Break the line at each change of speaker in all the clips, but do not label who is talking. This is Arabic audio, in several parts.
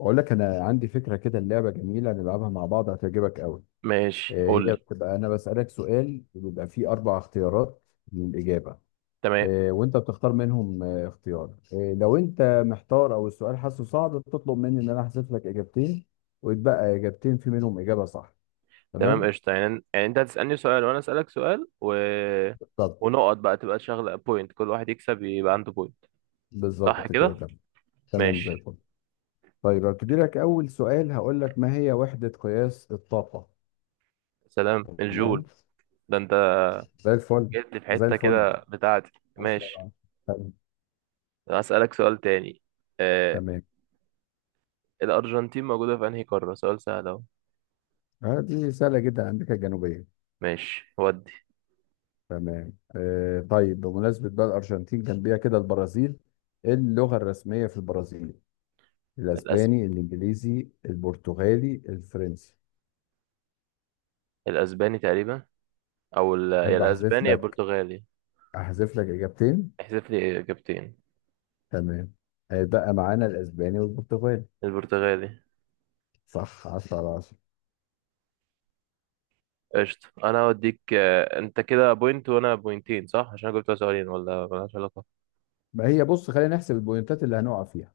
بقول لك انا عندي فكره كده، اللعبه جميله نلعبها مع بعض هتعجبك قوي.
ماشي، قول
هي
لي.
بتبقى انا بسالك سؤال وبيبقى فيه اربع اختيارات للاجابه.
تمام.
وانت بتختار منهم اختيار، لو انت محتار او السؤال حاسه صعب بتطلب مني ان انا احذف لك اجابتين ويتبقى اجابتين في منهم اجابه صح.
تمام
تمام.
قشطة، يعني انت هتسألني سؤال وانا اسألك سؤال
طب
ونقط بقى، تبقى شغلة بوينت، كل واحد يكسب يبقى عنده بوينت. صح
بالظبط كده،
كده؟
تمام. تمام، زي
ماشي.
الفل. طيب هبتدي لك اول سؤال: هقول لك ما هي وحده قياس الطاقه؟
سلام
تمام،
الجول. ده انت
زي الفل.
جيت لي في
زي
حتة
الفل،
كده بتاعتي.
عشرة
ماشي.
على عشرة. تمام.
هسألك سؤال تاني. آه...
تمام،
الأرجنتين موجودة في انهي قارة؟ سؤال سهل اهو.
دي سهلة جدا، أمريكا الجنوبية.
ماشي ودي.
تمام طيب، بمناسبة بقى الأرجنتين جنبيها كده البرازيل، إيه اللغة الرسمية في البرازيل؟
الأس...
الأسباني، الإنجليزي، البرتغالي، الفرنسي؟
الأسباني تقريبا. يا
أحب أحذف
الأسباني يا
لك
البرتغالي.
أحذف لك إجابتين.
احذف لي إجابتين.
تمام، بقى معانا الأسباني والبرتغالي.
البرتغالي.
صح، 10 على 10.
قشطة. أنا هوديك. أنت كده بوينت وأنا بوينتين، صح؟ عشان أنا جبت سؤالين، ولا ملهاش علاقة؟
ما هي، بص خلينا نحسب البوينتات اللي هنقع فيها.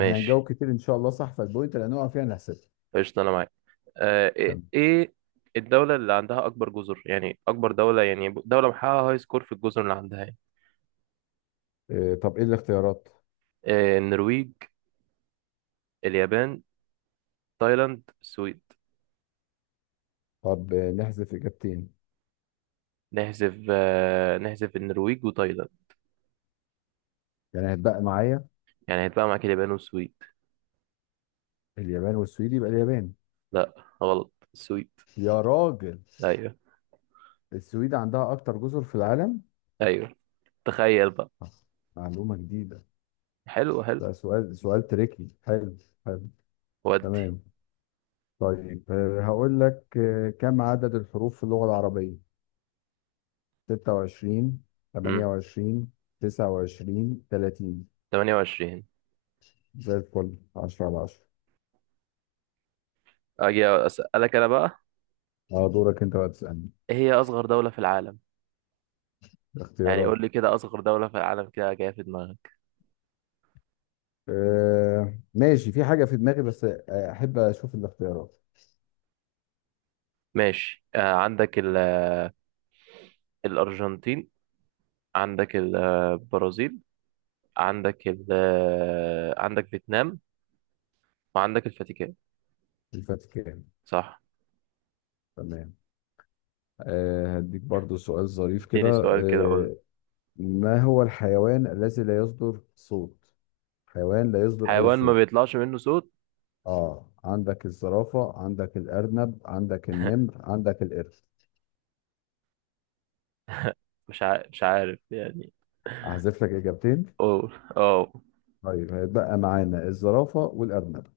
إحنا هنجاوب كتير إن شاء الله صح، فالبوينت اللي هنقع فيها هنحسبها.
قشطة أنا معاك. إيه
تمام
إيه الدولة اللي عندها أكبر جزر؟ يعني أكبر دولة، يعني دولة محققة هاي سكور في الجزر اللي عندها يعني.
طب، إيه الاختيارات؟
النرويج، اليابان، تايلاند، السويد.
طب، نحذف إجابتين.
نحذف، نحذف النرويج وتايلاند.
يعني هتبقى معايا
يعني هيتبقى معاك اليابان والسويد.
اليابان والسويد، يبقى اليابان.
لا، غلط. السويد.
يا راجل،
أيوه
السويد عندها أكتر جزر في العالم.
أيوه. تخيل بقى.
آه، معلومة جديدة.
حلو حلو.
ده سؤال تريكي حلو. حلو.
ودي.
تمام، طيب هقول لك كم عدد الحروف في اللغة العربية؟ 26،
مم.
28، 29، 30؟
28.
زي الفل، 10 على 10.
أجي أسألك أنا بقى.
اه، دورك انت بقى تسألني.
ايه هي اصغر دولة في العالم؟ يعني
الاختيارات؟
قول لي كده، اصغر دولة في العالم كده جاية في دماغك.
ماشي، في حاجة في دماغي بس أحب أشوف الاختيارات.
ماشي. آه عندك الارجنتين، عندك البرازيل، عندك عندك فيتنام، وعندك الفاتيكان.
الفاتيكان.
صح.
تمام، هديك برضو سؤال ظريف كده.
اديني سؤال كده، قول.
آه، ما هو الحيوان الذي لا يصدر صوت؟ حيوان لا يصدر أي
حيوان ما
صوت.
بيطلعش منه صوت.
اه، عندك الزرافة، عندك الأرنب، عندك النمر، عندك القرش.
مش عارف، مش عارف يعني.
أحذف لك إجابتين.
اوه، اوه.
طيب هيتبقى معانا الزرافة والأرنب.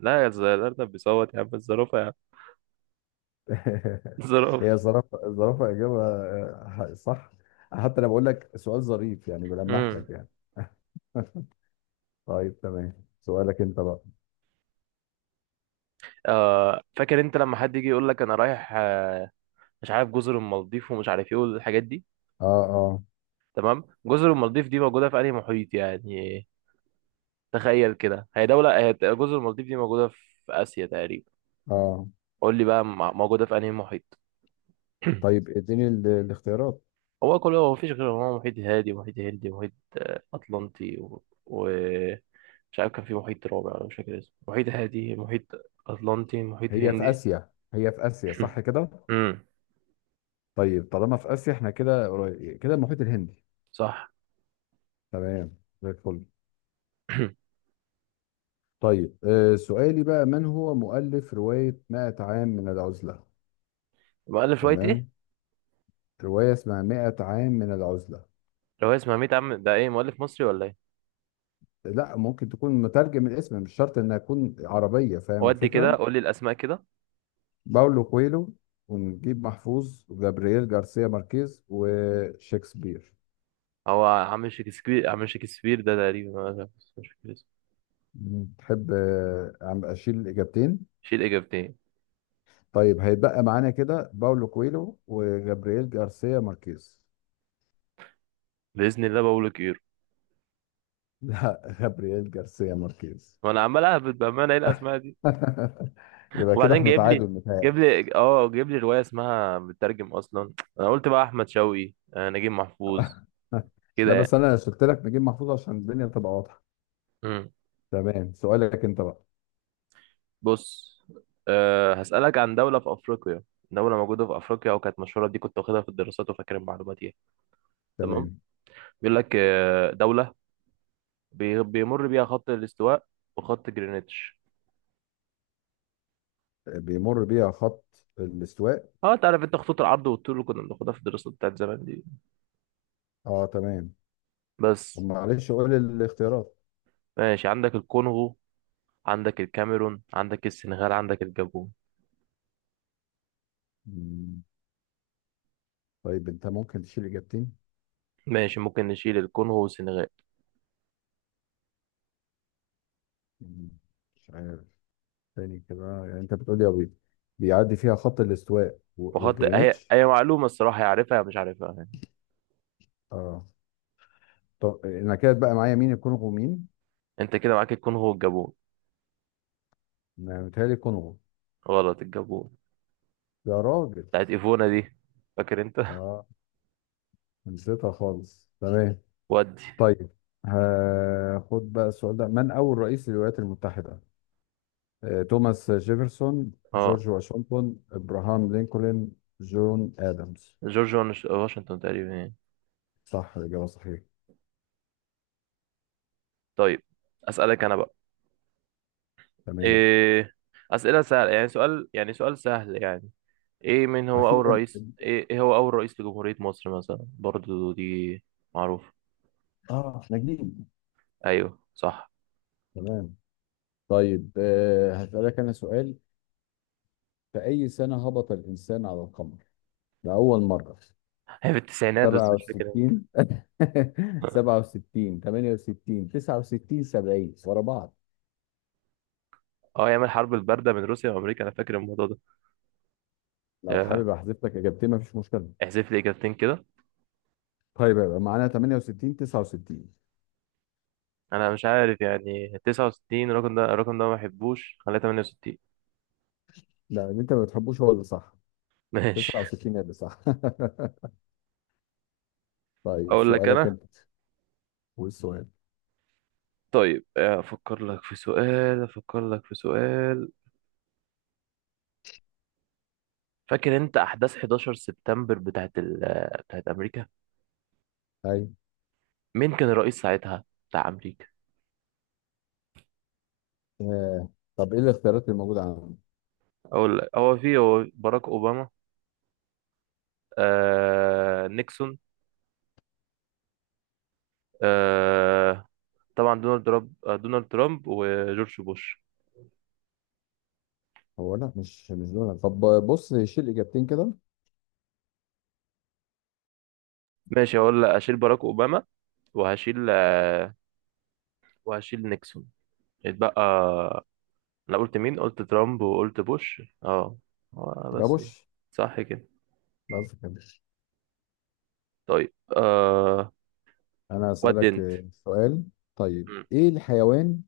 لا، يا الارنب بيصوت يا عم، الزرافة يا عم. الزرافة.
هي زرافة، الزرافة إجابة، صح. حتى أنا بقول لك سؤال ظريف يعني، بلمح
امم.
لك يعني. طيب، تمام، سؤالك أنت بقى.
آه، فاكر انت لما حد يجي يقول لك انا رايح، آه، مش عارف، جزر المالديف ومش عارف ايه والحاجات دي.
اه، اه.
تمام، جزر المالديف دي موجودة في أنهي محيط يعني. تخيل كده، هي دولة، هي جزر المالديف دي موجودة في آسيا تقريبا.
اه.
قول لي بقى، موجودة في أنهي محيط.
طيب اديني الاختيارات.
هو كله، هو مفيش غير هو، محيط هادي ومحيط هندي ومحيط أطلنطي مش عارف كان في محيط رابع أنا مش فاكر اسمه. محيط هادي، محيط أطلنطي، محيط
هي في
هندي.
آسيا هي في آسيا صح كده.
امم.
طيب طالما في آسيا احنا كده قريب كده، المحيط الهندي.
صح.
تمام، زي الفل. طيب سؤالي بقى: من هو مؤلف رواية 100 عام من العزلة؟
مؤلف رواية ايه؟
تمام، رواية اسمها 100 عام من العزلة.
رواية اسمها 100 عام، ده ايه، مؤلف مصري ولا ايه؟
لا، ممكن تكون مترجم، الاسم مش شرط انها تكون عربية، فاهم
ودي كده،
الفكرة.
قول لي الأسماء كده.
باولو كويلو، ونجيب محفوظ، وجابرييل جارسيا ماركيز، وشكسبير.
هو عم شكسبير، عم شكسبير ده تقريبا. أنا مش فاكر اسمه.
مم. تحب أشيل الإجابتين؟
شيل إجابتين.
طيب هيتبقى معانا كده باولو كويلو وجابرييل جارسيا ماركيز.
بإذن الله بقول لك إيرو.
لا جابرييل جارسيا ماركيز.
وأنا عمال أهبط بأمانة، إيه الأسماء دي؟
يبقى كده
وبعدين
احنا
جايب لي،
تعادل،
جايب
متهيألي.
لي أه جايب لي رواية اسمها مترجم أصلا. أنا قلت بقى أحمد شوقي، نجيب محفوظ. كده
لا، بس
يعني.
انا قلت لك نجيب محفوظ عشان الدنيا تبقى واضحه.
مم.
تمام، سؤالك انت بقى.
بص. أه، هسألك عن دولة في أفريقيا. دولة موجودة في أفريقيا وكانت مشهورة، دي كنت واخدها في الدراسات وفاكر المعلومات دي. تمام.
تمام.
بيقول لك، دولة بيمر بيها خط الاستواء وخط جرينتش.
بيمر بيها خط الاستواء.
اه، انت عارف انت خطوط العرض والطول اللي كنا بناخدها في الدراسات بتاعت زمان دي.
اه، تمام. طب
بس.
معلش، قول الاختيارات.
ماشي، عندك الكونغو، عندك الكاميرون، عندك السنغال، عندك الجابون.
مم. طيب انت ممكن تشيل اجابتين.
ماشي، ممكن نشيل الكونغو والسنغال.
مم. مش عارف. تاني كده، يعني انت بتقولي ابيض، بيعدي فيها خط الاستواء
وحط، هي
وجرينتش.
هي معلومة الصراحة، يعرفها يا مش عارفها يعني.
اه. طب نكدت بقى معايا، مين الكونغو مين؟
انت كده معاك الكونغو والجابون.
ما متهيألي الكونغو.
غلط، الجابون.
يا راجل.
بتاعت ايفونا دي، فاكر انت؟
اه، نسيتها خالص. تمام.
ودي.
طيب هاخد بقى السؤال ده: من اول رئيس للولايات المتحدة؟ توماس جيفرسون،
اه،
جورج واشنطن، ابراهام لينكولن، جون ادمز؟
جورج واشنطن تقريبا يعني.
صح، الاجابة صحيحة.
طيب، اسألك انا بقى.
تمام،
إيه أسئلة سهلة يعني، سؤال يعني، سؤال سهل يعني. ايه، من هو اول
اخيرا،
رئيس، إيه هو اول رئيس لجمهورية مصر مثلا؟ برضو دي معروفة.
اه نجيب،
ايوه صح.
تمام. طيب هسألك أنا سؤال: في أي سنة هبط الإنسان على القمر لأول مرة؟
هي في التسعينات بس مش فاكر امتى.
67، 67، 68، 69، 70 ورا بعض.
اه، ايام الحرب الباردة بين روسيا وامريكا، انا فاكر الموضوع ده.
لو
آه،
حابب أحذف لك إجابتين مفيش مشكلة.
احذف لي اجابتين كده.
طيب يبقى معانا 68، 69.
انا مش عارف يعني، 69 الرقم ده، الرقم ده ما بحبوش، خليها 68.
لا، اللي أنت ما بتحبوش هو اللي صح.
ماشي.
69 اللي صح. طيب
اقول لك
سؤالك
انا.
أنت. والسؤال.
طيب، افكر لك في سؤال. فاكر انت احداث 11 سبتمبر بتاعت امريكا؟
طيب
مين كان الرئيس ساعتها بتاع امريكا؟
آه. طب إيه الاختيارات اللي موجودة عندك؟
اقول لك، هو في باراك اوباما، آه نيكسون، آه طبعا دونالد ترامب، دونالد ترامب وجورج بوش.
هو لا، مش دول، طب. بص، شيل إجابتين كده.
ماشي، هقول لك اشيل باراك اوباما، وهشيل وهشيل نيكسون. اتبقى، انا قلت مين؟ قلت ترامب وقلت بوش. اه.
يبقى
بس ايه.
بوش.
صح كده.
لا قصدك كده.
طيب آه.
أنا
ودي
أسألك
انت.
سؤال. طيب
مم.
إيه الحيوان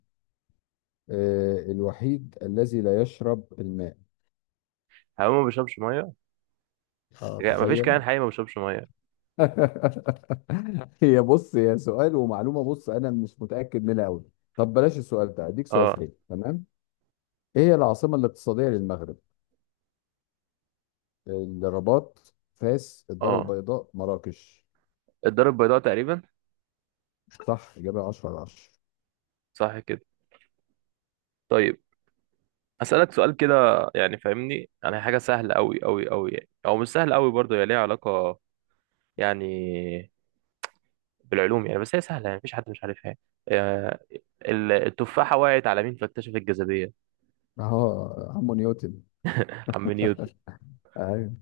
الوحيد الذي لا يشرب الماء؟
حيوان ما بيشربش ميه. لا، مفيش كائن
تخيل.
حي ما بيشربش ميه.
هي بص، هي سؤال ومعلومة، بص أنا مش متأكد منها أوي. طب بلاش السؤال ده، أديك سؤال
اه
تاني، تمام. إيه هي العاصمة الاقتصادية للمغرب؟ الرباط، فاس، الدار
اه.
البيضاء، مراكش؟
الدار البيضاء تقريبا.
صح، إجابة 10 على 10.
صح كده. طيب اسالك سؤال كده. يعني فاهمني، يعني حاجه سهله قوي قوي قوي يعني، او مش سهله قوي برضه، هي ليها علاقه يعني بالعلوم يعني، بس هي سهله يعني، مفيش حد مش عارفها يعني. آه، التفاحه وقعت على مين فاكتشف الجاذبيه؟
أه، عمو نيوتن.
عم نيوتن.
أيوه،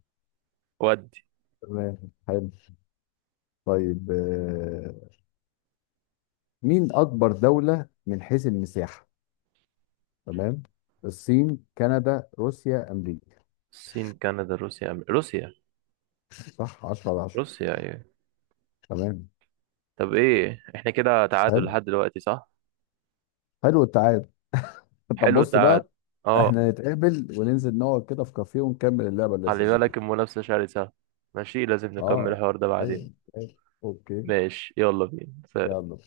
ودي.
تمام، حلو. طيب مين أكبر دولة من حيث المساحة؟ تمام، الصين، كندا، روسيا، امريكا؟
الصين، كندا، روسيا، روسيا.
صح، 10 على 10.
روسيا ايوه.
تمام،
طب ايه، احنا كده تعادل
حلو.
لحد دلوقتي، صح؟
حلو التعادل. طب
حلو
بص
التعادل.
بقى،
اه.
احنا نتقابل وننزل نقعد كده في كافيه ونكمل اللعبه
خلي
اللذيذه
بالك،
دي.
المنافسه شرسه. ماشي، لازم نكمل
اه،
الحوار ده بعدين.
ايوه، أيوة. اوكي،
ماشي، يلا بينا، سلام.
يلا.